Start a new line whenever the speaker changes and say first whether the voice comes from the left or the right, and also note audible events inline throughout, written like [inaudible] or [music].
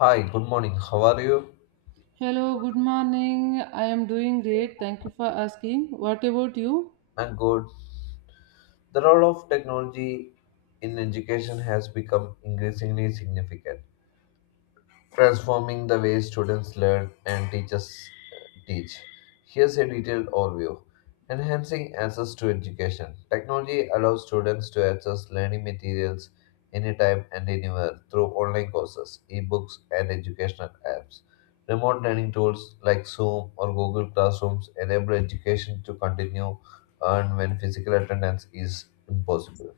left: Hi, good morning. How are you?
right: Hello, good morning. I am doing great. Thank you for asking. What about you?
left: I'm good. The role of technology in education has become increasingly significant, transforming the way students learn and teachers teach. Here's a detailed overview. Enhancing access to education. Technology allows students to access learning materials anytime and anywhere through online courses, ebooks, and educational apps. Remote learning tools like Zoom or Google Classrooms enable education to continue and when physical attendance is impossible.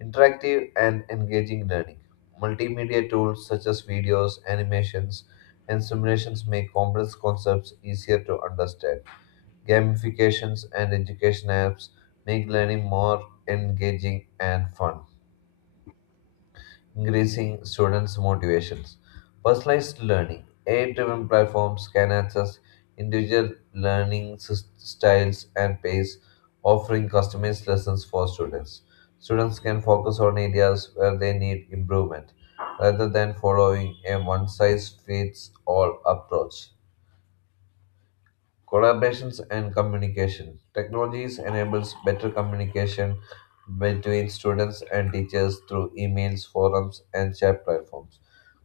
left: Interactive and engaging learning. Multimedia tools such as videos, animations, and simulations make complex concepts easier to understand. Gamifications and education apps make learning more engaging and fun, increasing students' motivations. Personalized learning. AI-driven platforms can access individual learning styles and pace, offering customized lessons for students. Students can focus on areas where they need improvement rather than following a one-size-fits-all approach. Collaborations and communication. Technologies enables better communication between students and teachers through emails, forums, and chat platforms.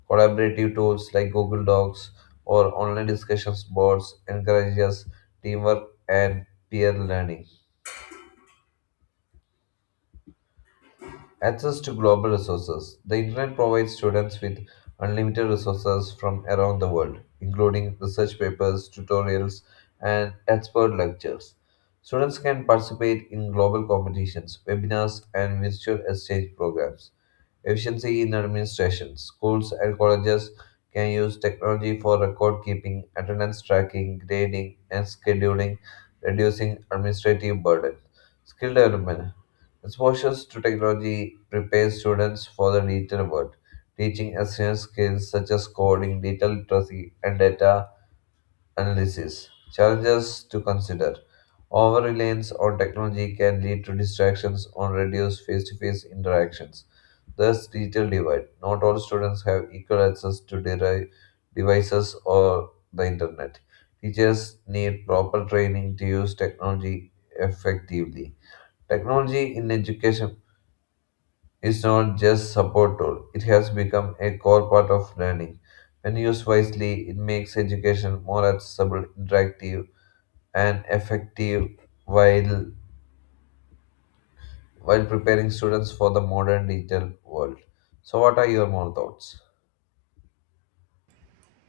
left: Collaborative tools like Google Docs or online discussions boards encourages teamwork and peer learning. Access to global resources. The internet provides students with unlimited resources from around the world, including research papers, tutorials, and expert lectures. Students can participate in global competitions, webinars, and virtual exchange programs. Efficiency in administration. Schools and colleges can use technology for record keeping, attendance tracking, grading, and scheduling, reducing administrative burden. Skill development. Exposure to technology prepares students for the digital world, teaching essential skills such as coding, digital literacy, and data analysis. Challenges to consider. Over reliance on technology can lead to distractions or reduce face to face interactions. Thus, digital divide. Not all students have equal access to devices or the internet. Teachers need proper training to use technology effectively. Technology in education is not just support tool, it has become a core part of learning. When used wisely, it makes education more accessible, interactive, and effective while while preparing students for the modern digital world. So, what are your more thoughts?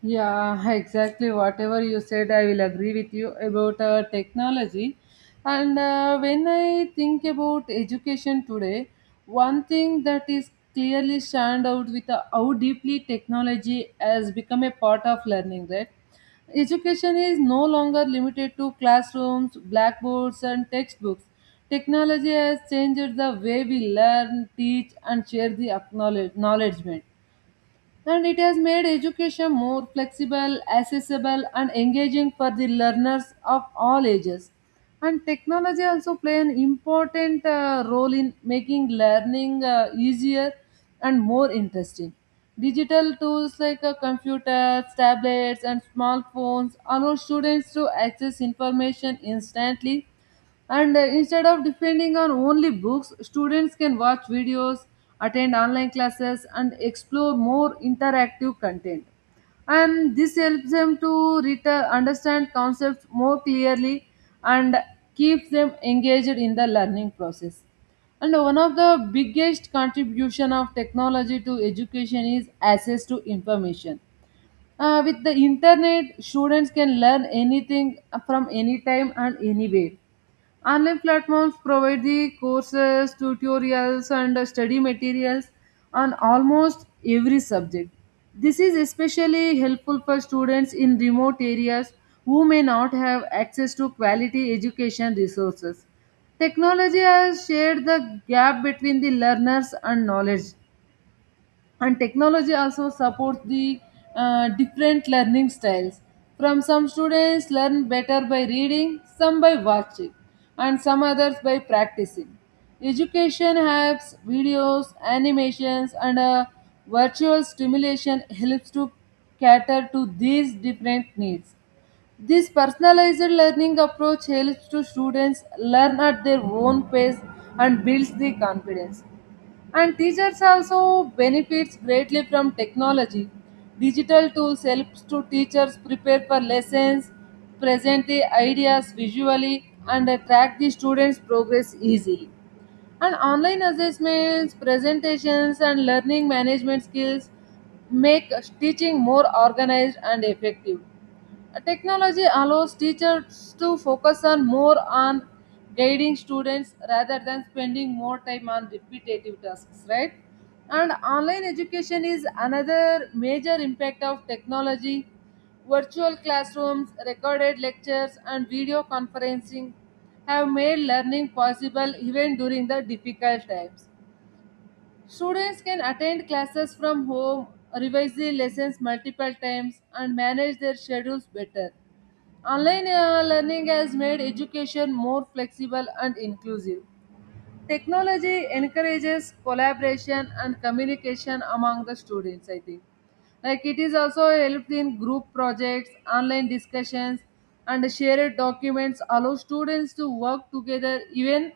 right: Yeah, [laughs] exactly. Whatever you said, I will agree with you about technology. And when I think about education today, one thing that is clearly stand out with how deeply technology has become a part of learning, right? Education is no longer limited to classrooms, blackboards, and textbooks. Technology has changed the way we learn, teach, and share the acknowledgement, and it has made education more flexible, accessible, and engaging for the learners of all ages. And technology also play an important role in making learning easier and more interesting. Digital tools like computers, tablets, and smartphones allow students to access information instantly, and instead of depending on only books, students can watch videos, attend online classes, and explore more interactive content. And this helps them to understand concepts more clearly and keeps them engaged in the learning process. And one of the biggest contribution of technology to education is access to information. With the internet, students can learn anything from any time and anywhere. Online platforms provide the courses, tutorials, and study materials on almost every subject. This is especially helpful for students in remote areas who may not have access to quality education resources. Technology has shared the gap between the learners and knowledge, and technology also supports the different learning styles. From some students learn better by reading, some by watching, and some others by practicing. Education apps, videos, animations, and a virtual stimulation helps to cater to these different needs. This personalized learning approach helps to students learn at their own pace and builds the confidence. And teachers also benefits greatly from technology. Digital tools helps to teachers prepare for lessons, present the ideas visually, and track the students' progress easily. And online assessments, presentations, and learning management skills make teaching more organized and effective. Technology allows teachers to focus on more on guiding students rather than spending more time on repetitive tasks, right? And online education is another major impact of technology. Virtual classrooms, recorded lectures, and video conferencing have made learning possible even during the difficult times. Students can attend classes from home, revise the lessons multiple times, and manage their schedules better. Online learning has made education more flexible and inclusive. Technology encourages collaboration and communication among the students, I think. Like it is also helped in group projects, online discussions, and shared documents allow students to work together even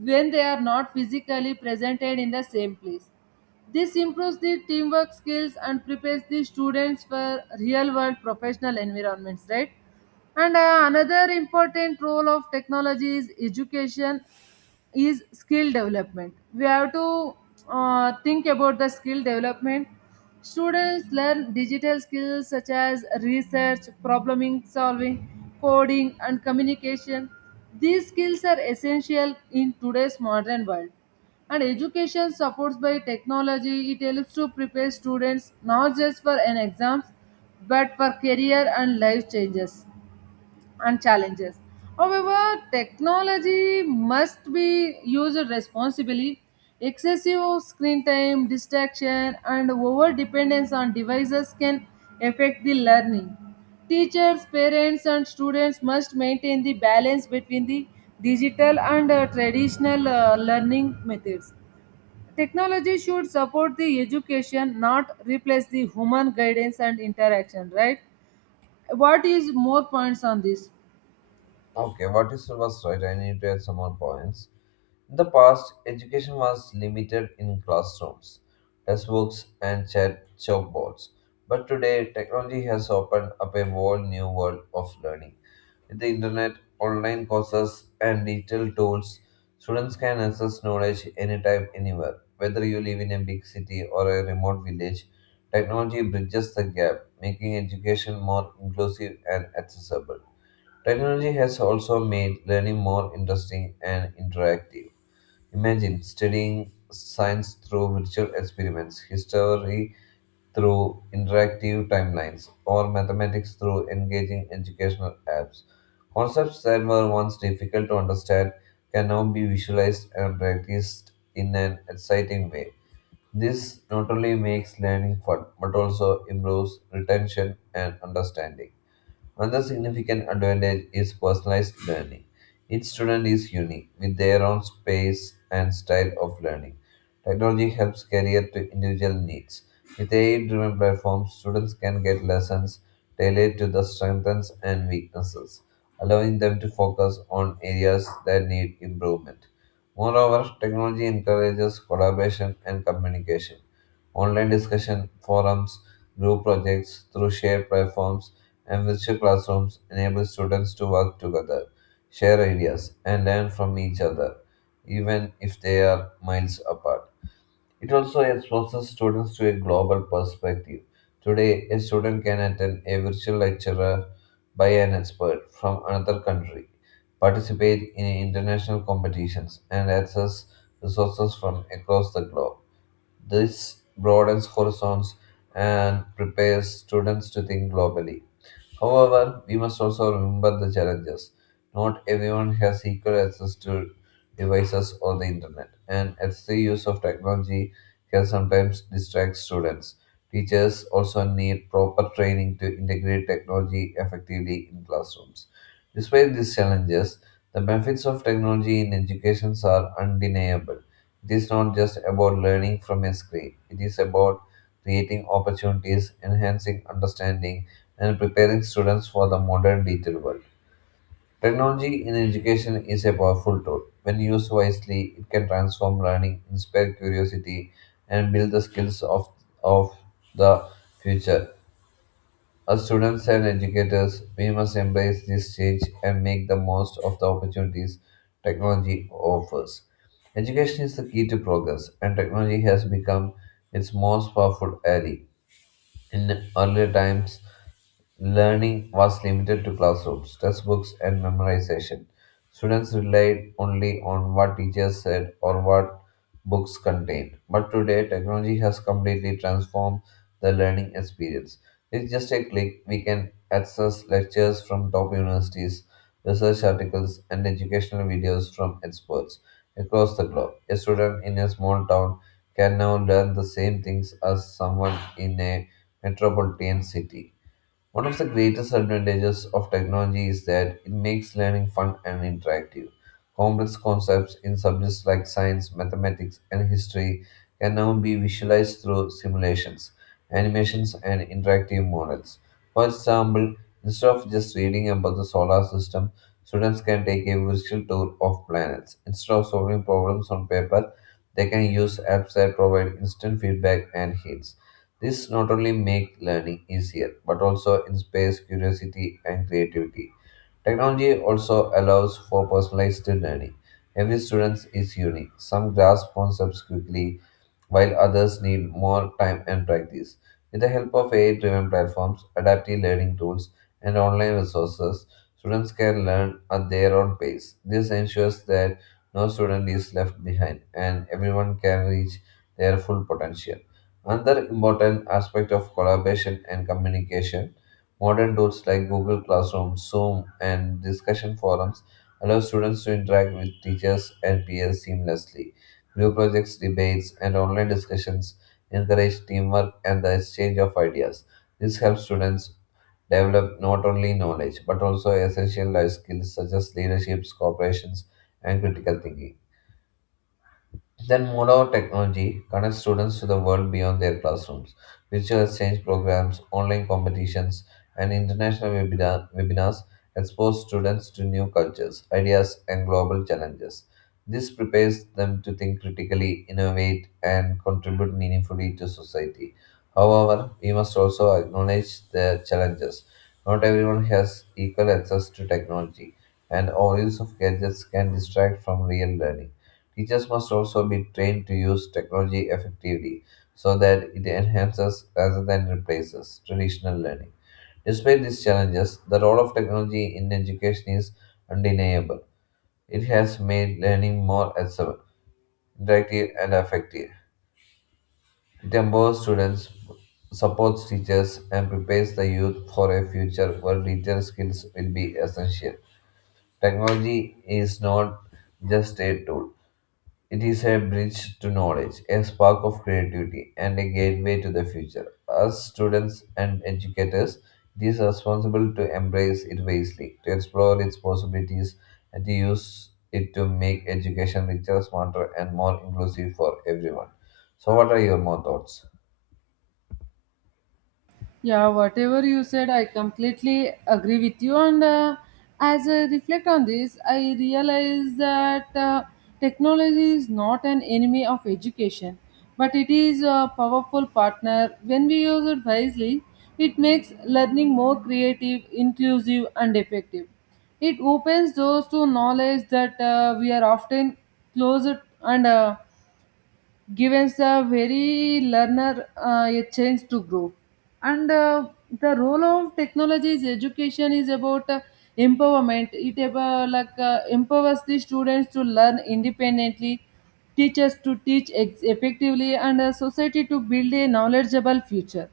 right: when they are not physically presented in the same place. This improves the teamwork skills and prepares the students for real world professional environments, right? And another important role of technology is education is skill development. We have to think about the skill development. Students learn digital skills such as research, probleming solving, coding, and communication. These skills are essential in today's modern world. And education supports by technology, it helps to prepare students not just for an exams but for career and life changes and challenges. However, technology must be used responsibly. Excessive screen time, distraction, and over dependence on devices can affect the learning. Teachers, parents, and students must maintain the balance between the digital and traditional learning methods. Technology should support the education, not replace the human guidance and interaction, right? What is more points on this?
left: Okay, what is was right? I need to add some more points. In the past, education was limited in classrooms, textbooks, and chat chalkboards. But today, technology has opened up a whole new world of learning. With the internet, online courses, and digital tools, students can access knowledge anytime, anywhere. Whether you live in a big city or a remote village, technology bridges the gap, making education more inclusive and accessible. Technology has also made learning more interesting and interactive. Imagine studying science through virtual experiments, history through interactive timelines, or mathematics through engaging educational apps. Concepts that were once difficult to understand can now be visualized and practiced in an exciting way. This not only makes learning fun but also improves retention and understanding. Another significant advantage is personalized learning. Each student is unique with their own space and style of learning. Technology helps cater to individual needs. With AI driven platforms, students can get lessons tailored to their strengths and weaknesses, allowing them to focus on areas that need improvement. Moreover, technology encourages collaboration and communication. Online discussion forums, group projects through shared platforms, and virtual classrooms enable students to work together, share ideas, and learn from each other, even if they are miles apart. It also exposes students to a global perspective. Today, a student can attend a virtual lecturer by an expert from another country, participate in international competitions, and access resources from across the globe. This broadens horizons and prepares students to think globally. However, we must also remember the challenges. Not everyone has equal access to devices or the internet, and excessive use of technology can sometimes distract students. Teachers also need proper training to integrate technology effectively in classrooms. Despite these challenges, the benefits of technology in education are undeniable. It is not just about learning from a screen, it is about creating opportunities, enhancing understanding, and preparing students for the modern digital world. Technology in education is a powerful tool. When used wisely, it can transform learning, inspire curiosity, and build the skills of the future. As students and educators, we must embrace this change and make the most of the opportunities technology offers. Education is the key to progress, and technology has become its most powerful ally. In earlier times, learning was limited to classrooms, textbooks, and memorization. Students relied only on what teachers said or what books contained. But today, technology has completely transformed the learning experience. With just a click, we can access lectures from top universities, research articles, and educational videos from experts across the globe. A student in a small town can now learn the same things as someone in a metropolitan city. One of the greatest advantages of technology is that it makes learning fun and interactive. Complex concepts in subjects like science, mathematics, and history can now be visualized through simulations, animations, and interactive models. For example, instead of just reading about the solar system, students can take a virtual tour of planets. Instead of solving problems on paper, they can use apps that provide instant feedback and hints. This not only make learning easier, but also inspires curiosity and creativity. Technology also allows for personalized learning. Every student is unique. Some grasp concepts quickly, while others need more time and practice. With the help of AI driven platforms, adaptive learning tools, and online resources, students can learn at their own pace. This ensures that no student is left behind and everyone can reach their full potential. Another important aspect of collaboration and communication. Modern tools like Google Classroom, Zoom, and discussion forums allow students to interact with teachers and peers seamlessly. Group projects, debates, and online discussions encourage teamwork and the exchange of ideas. This helps students develop not only knowledge but also essential life skills such as leaderships, cooperations, and critical thinking. Then modern technology connects students to the world beyond their classrooms. Virtual exchange programs, online competitions, and international webinars expose students to new cultures, ideas, and global challenges. This prepares them to think critically, innovate, and contribute meaningfully to society. However, we must also acknowledge the challenges. Not everyone has equal access to technology, and overuse of gadgets can distract from real learning. Teachers must also be trained to use technology effectively so that it enhances rather than replaces traditional learning. Despite these challenges, the role of technology in education is undeniable. It has made learning more accessible, interactive, and effective. It empowers students, supports teachers, and prepares the youth for a future where digital skills will be essential. Technology is not just a tool, it is a bridge to knowledge, a spark of creativity, and a gateway to the future. As students and educators, it is responsible to embrace it wisely, to explore its possibilities, and to use it to make education richer, smarter, and more inclusive for everyone. So, what are your more thoughts?
right: Yeah, whatever you said, I completely agree with you. And as I reflect on this, I realize that technology is not an enemy of education, but it is a powerful partner. When we use it wisely, it makes learning more creative, inclusive, and effective. It opens doors to knowledge that we are often closed, and gives the very learner a chance to grow. And the role of technology is education is about empowerment. It about, like empowers the students to learn independently, teachers to teach effectively, and society to build a knowledgeable future.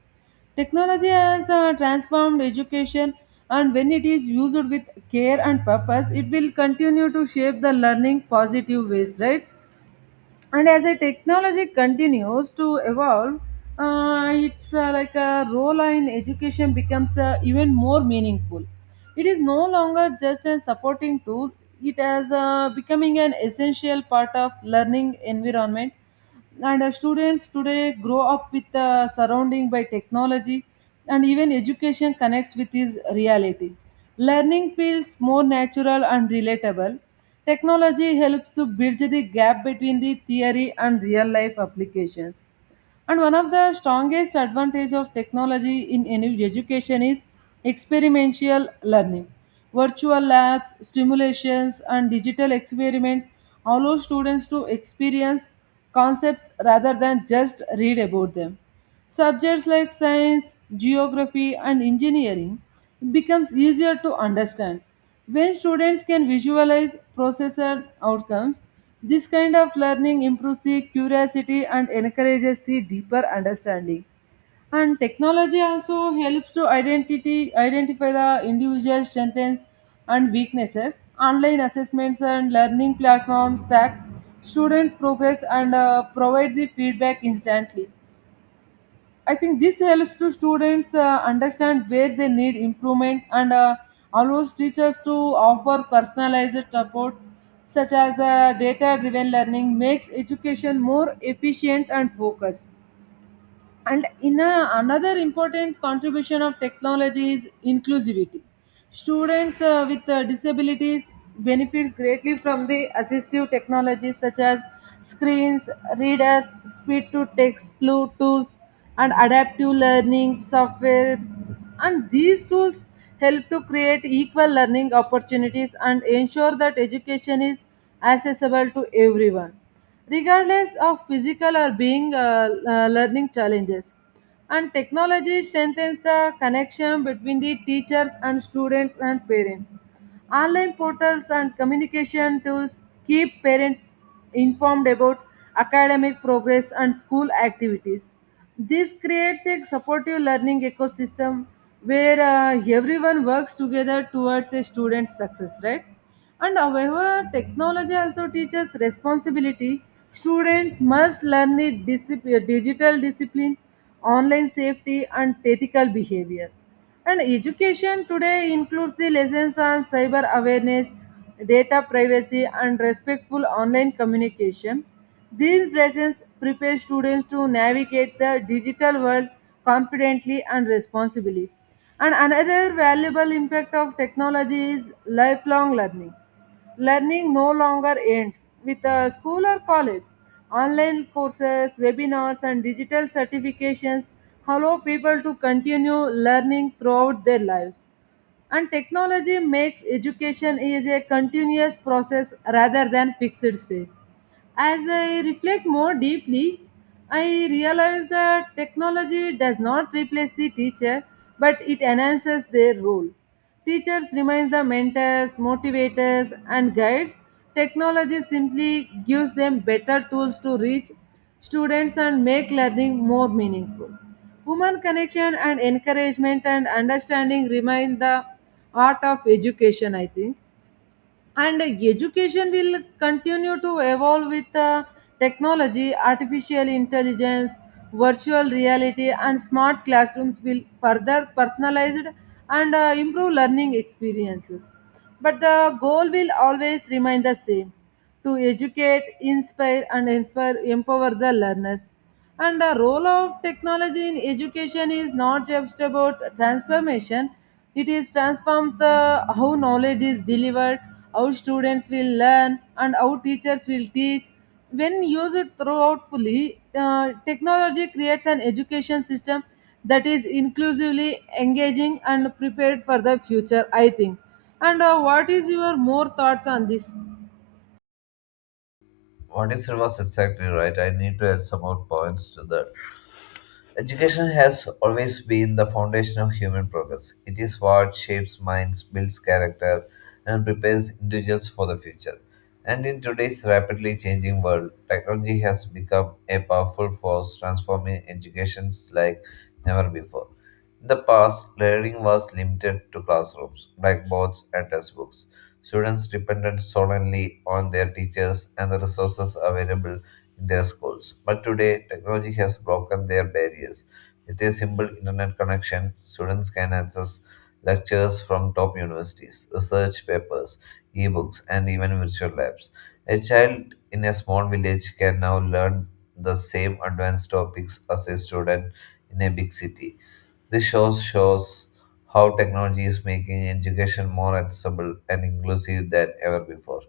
right: Technology has transformed education, and when it is used with care and purpose, it will continue to shape the learning positive ways, right? And as a technology continues to evolve, it's like a role in education becomes even more meaningful. It is no longer just a supporting tool. It has becoming an essential part of learning environment. And students today grow up with surrounding by technology, and even education connects with his reality. Learning feels more natural and relatable. Technology helps to bridge the gap between the theory and real life applications. And one of the strongest advantage of technology in education is experiential learning. Virtual labs, simulations, and digital experiments allow students to experience concepts rather than just read about them. Subjects like science, geography, and engineering becomes easier to understand when students can visualize process and outcomes. This kind of learning improves the curiosity and encourages the deeper understanding. And technology also helps to identify the individual strengths and weaknesses. Online assessments and learning platforms track students' progress and provide the feedback instantly. I think this helps to students understand where they need improvement, and allows teachers to offer personalized support, such as data driven learning makes education more efficient and focused. And another important contribution of technology is inclusivity. Students with disabilities benefits greatly from the assistive technologies such as screens, readers, speed to text tools, and adaptive learning software. And these tools help to create equal learning opportunities and ensure that education is accessible to everyone regardless of physical or being learning challenges. And technology strengthens the connection between the teachers and students and parents. Online portals and communication tools keep parents informed about academic progress and school activities. This creates a supportive learning ecosystem where everyone works together towards a student's success, right? And however, technology also teaches responsibility. Student must learn the digital discipline, online safety, and ethical behavior. And education today includes the lessons on cyber awareness, data privacy, and respectful online communication. These lessons prepare students to navigate the digital world confidently and responsibly. And another valuable impact of technology is lifelong learning. Learning no longer ends with a school or college. Online courses, webinars, and digital certifications allow people to continue learning throughout their lives. And technology makes education is a continuous process rather than fixed stage. As I reflect more deeply, I realize that technology does not replace the teacher, but it enhances their role. Teachers remain the mentors, motivators, and guides. Technology simply gives them better tools to reach students and make learning more meaningful. Human connection and encouragement and understanding remain the art of education, I think. And education will continue to evolve with technology, artificial intelligence, virtual reality, and smart classrooms will further personalized and improve learning experiences. But the goal will always remain the same to educate, inspire, and empower the learners. And the role of technology in education is not just about transformation, it is transform the how knowledge is delivered, how students will learn, and how teachers will teach. When used throughout fully, technology creates an education system that is inclusively engaging and prepared for the future, I think. And what is your more thoughts on this?
left: What is it was exactly right? I need to add some more points to that. Education has always been the foundation of human progress. It is what shapes minds, builds character, and prepares individuals for the future. And in today's rapidly changing world, technology has become a powerful force transforming educations like never before. In the past, learning was limited to classrooms, blackboards, and textbooks. Students depended solely on their teachers and the resources available in their schools. But today, technology has broken their barriers. With a simple internet connection, students can access lectures from top universities, research papers, ebooks, and even virtual labs. A child in a small village can now learn the same advanced topics as a student in a big city. This shows how technology is making education more accessible and inclusive than ever before.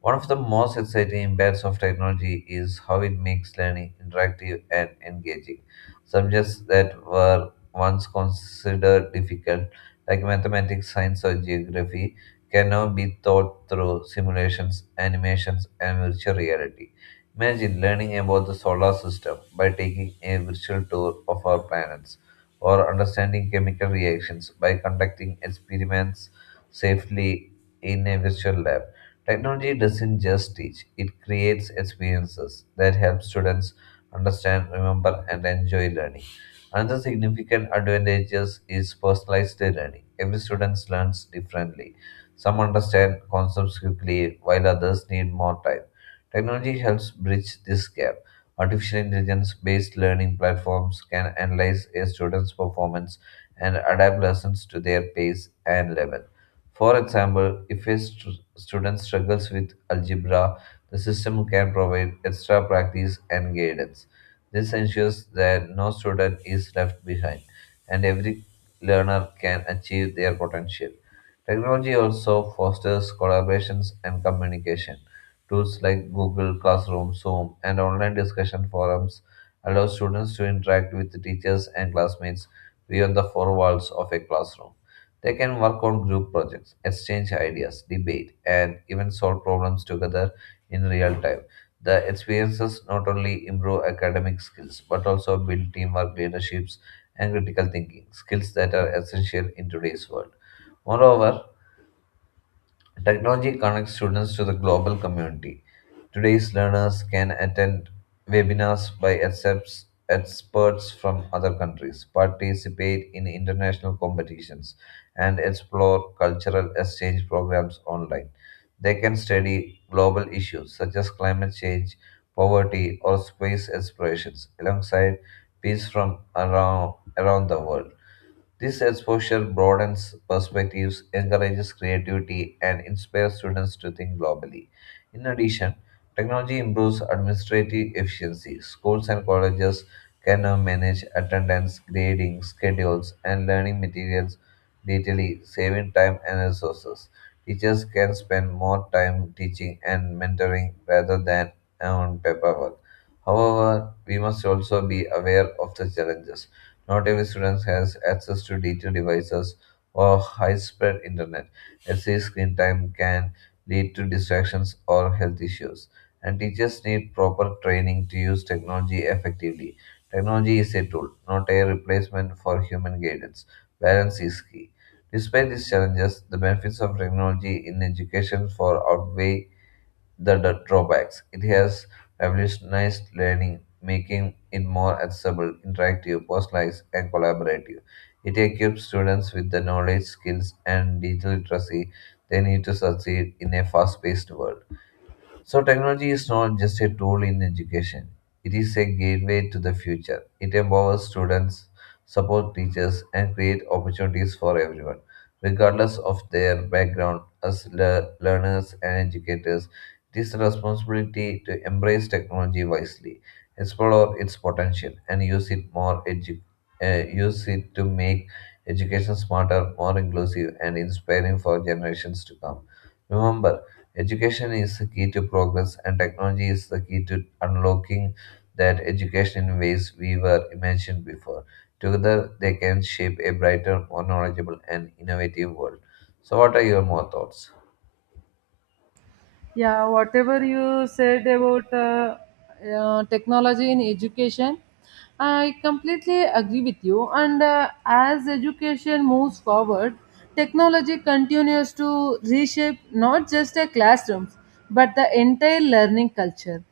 left: One of the most exciting impacts of technology is how it makes learning interactive and engaging. Subjects that were once considered difficult, like mathematics, science, or geography, can now be taught through simulations, animations, and virtual reality. Imagine learning about the solar system by taking a virtual tour of our planets, or understanding chemical reactions by conducting experiments safely in a virtual lab. Technology doesn't just teach, it creates experiences that help students understand, remember, and enjoy learning. Another significant advantage is personalized learning. Every student learns differently. Some understand concepts quickly, while others need more time. Technology helps bridge this gap. Artificial intelligence based learning platforms can analyze a student's performance and adapt lessons to their pace and level. For example, if a student struggles with algebra, the system can provide extra practice and guidance. This ensures that no student is left behind and every learner can achieve their potential. Technology also fosters collaborations and communication. Tools like Google Classroom, Zoom, and online discussion forums allow students to interact with teachers and classmates beyond the four walls of a classroom. They can work on group projects, exchange ideas, debate, and even solve problems together in real time. The experiences not only improve academic skills but also build teamwork, leaderships, and critical thinking skills that are essential in today's world. Moreover, technology connects students to the global community. Today's learners can attend webinars by experts from other countries, participate in international competitions, and explore cultural exchange programs online. They can study global issues such as climate change, poverty, or space explorations alongside peace from around the world. This exposure broadens perspectives, encourages creativity, and inspires students to think globally. In addition, technology improves administrative efficiency. Schools and colleges can now manage attendance, grading, schedules, and learning materials digitally, saving time and resources. Teachers can spend more time teaching and mentoring rather than on paperwork. However, we must also be aware of the challenges. Not every student has access to digital devices or high-speed internet. Excessive screen time can lead to distractions or health issues. And teachers need proper training to use technology effectively. Technology is a tool, not a replacement for human guidance. Balance is key. Despite these challenges, the benefits of technology in education far outweigh the drawbacks. It has revolutionized learning, making it more accessible, interactive, personalized, and collaborative. It equips students with the knowledge, skills, and digital literacy they need to succeed in a fast paced world. So, technology is not just a tool in education, it is a gateway to the future. It empowers students, supports teachers, and creates opportunities for everyone, regardless of their background. As learners and educators, it is a responsibility to embrace technology wisely, explore its potential, and use it to make education smarter, more inclusive, and inspiring for generations to come. Remember, education is the key to progress, and technology is the key to unlocking that education in ways we were imagined before. Together, they can shape a brighter, more knowledgeable, and innovative world. So, what are your more thoughts?
right: Yeah, whatever you said about technology in education, I completely agree with you. And as education moves forward, technology continues to reshape not just the classrooms but the entire learning culture.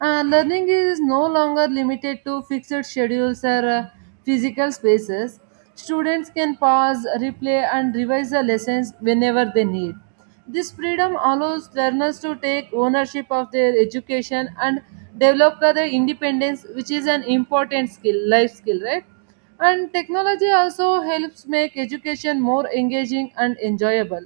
right: Learning is no longer limited to fixed schedules or physical spaces. Students can pause, replay, and revise the lessons whenever they need. This freedom allows learners to take ownership of their education and develop their independence, which is an important skill, life skill, right? And technology also helps make education more engaging and enjoyable.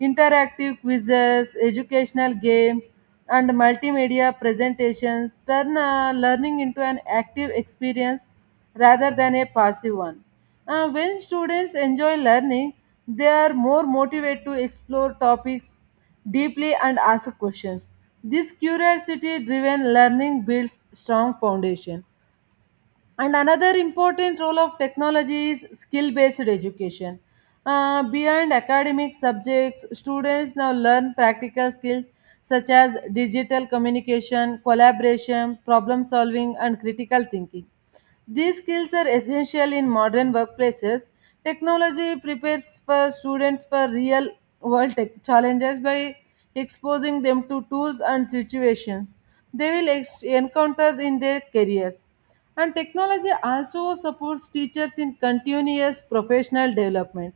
right: Interactive quizzes, educational games, and multimedia presentations turn learning into an active experience rather than a passive one. When students enjoy learning, they are more motivated to explore topics deeply and ask questions. This curiosity driven learning builds strong foundation. And another important role of technology is skill based education. Beyond academic subjects, students now learn practical skills such as digital communication, collaboration, problem solving, and critical thinking. These skills are essential in modern workplaces. Technology prepares for students for real world tech challenges by exposing them to tools and situations they will encounter in their careers. And technology also supports teachers in continuous professional development.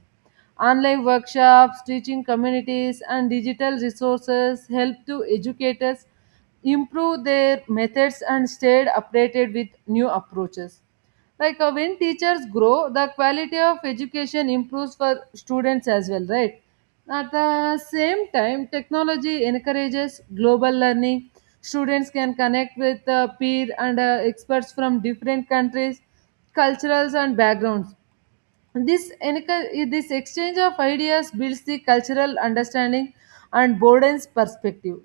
right: Online workshops, teaching communities, and digital resources help to educators improve their methods and stay updated with new approaches. Like when teachers grow, the quality of education improves for students as well, right? At the same time, technology encourages global learning. Students can connect with peer and experts from different countries, cultures, and backgrounds. This exchange of ideas builds the cultural understanding and broadens perspective.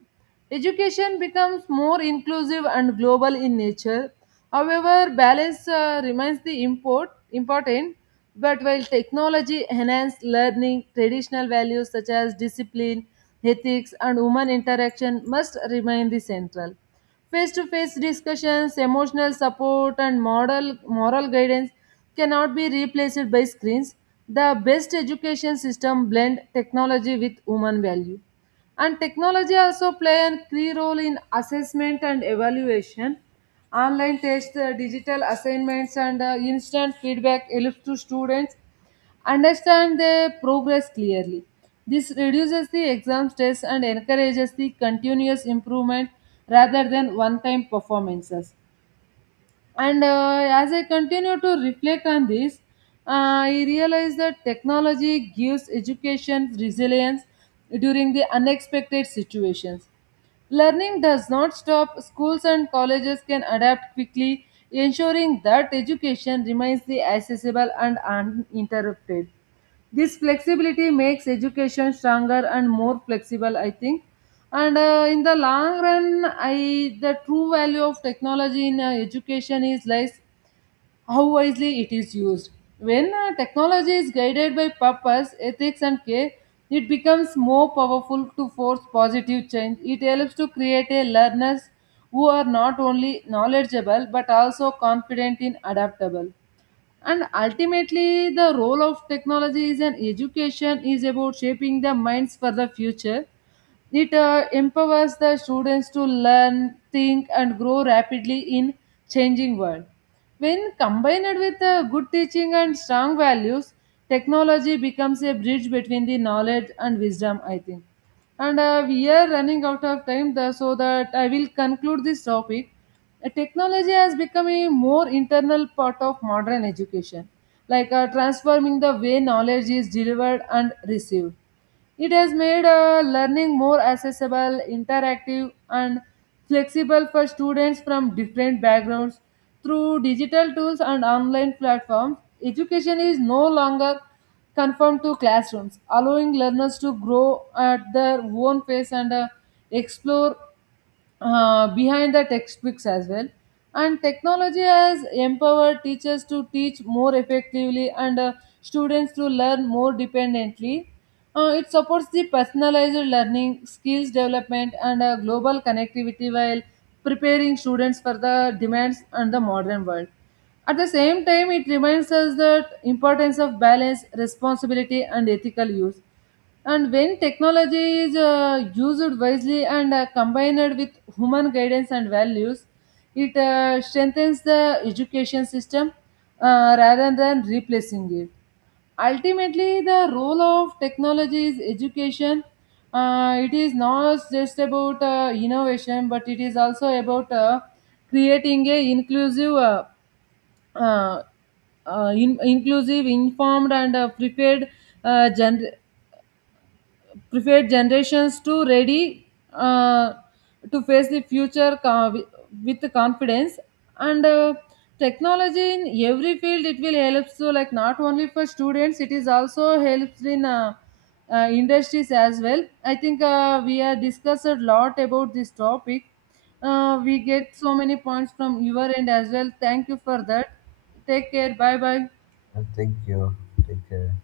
right: Education becomes more inclusive and global in nature. However, balance remains the important, but while technology enhances learning, traditional values such as discipline, ethics, and human interaction must remain the central. Face to face discussions, emotional support, and moral guidance cannot be replaced by screens. The best education system blend technology with human value. And technology also play a key role in assessment and evaluation. Online tests, digital assignments, and instant feedback helps to students understand their progress clearly. This reduces the exam stress and encourages the continuous improvement rather than one time performances. And as I continue to reflect on this, I realize that technology gives education resilience during the unexpected situations. Learning does not stop, schools and colleges can adapt quickly, ensuring that education remains the accessible and uninterrupted. This flexibility makes education stronger and more flexible, I think. And in the long run, I the true value of technology in education is lies how wisely it is used. When technology is guided by purpose, ethics, and care, it becomes more powerful to force positive change. It helps to create a learners who are not only knowledgeable but also confident in adaptable. And ultimately, the role of technology is in education is about shaping the minds for the future. It empowers the students to learn, think, and grow rapidly in changing world. When combined with good teaching and strong values, technology becomes a bridge between the knowledge and wisdom, I think. And we are running out of time, so that I will conclude this topic. Technology has become a more internal part of modern education, like transforming the way knowledge is delivered and received. It has made learning more accessible, interactive, and flexible for students from different backgrounds. Through digital tools and online platforms, education is no longer confined to classrooms, allowing learners to grow at their own pace and explore behind the textbooks as well. And technology has empowered teachers to teach more effectively and students to learn more dependently. It supports the personalized learning, skills development, and global connectivity while preparing students for the demands and the modern world. At the same time, it reminds us that importance of balance, responsibility, and ethical use, and when technology is used wisely and combined with human guidance and values, it strengthens the education system rather than replacing it. Ultimately, the role of technology is education. It is not just about innovation, but it is also about creating a inclusive, uh, inclusive, informed, and prepared uh, gener- prepared generations to ready uh, to face the future with confidence, and technology in every field it will help, so like not only for students, it is also helps in industries as well, I think. We have discussed a lot about this topic. We get so many points from your end as well. Thank you for that. Take care, bye bye.
left: Thank you. Take care.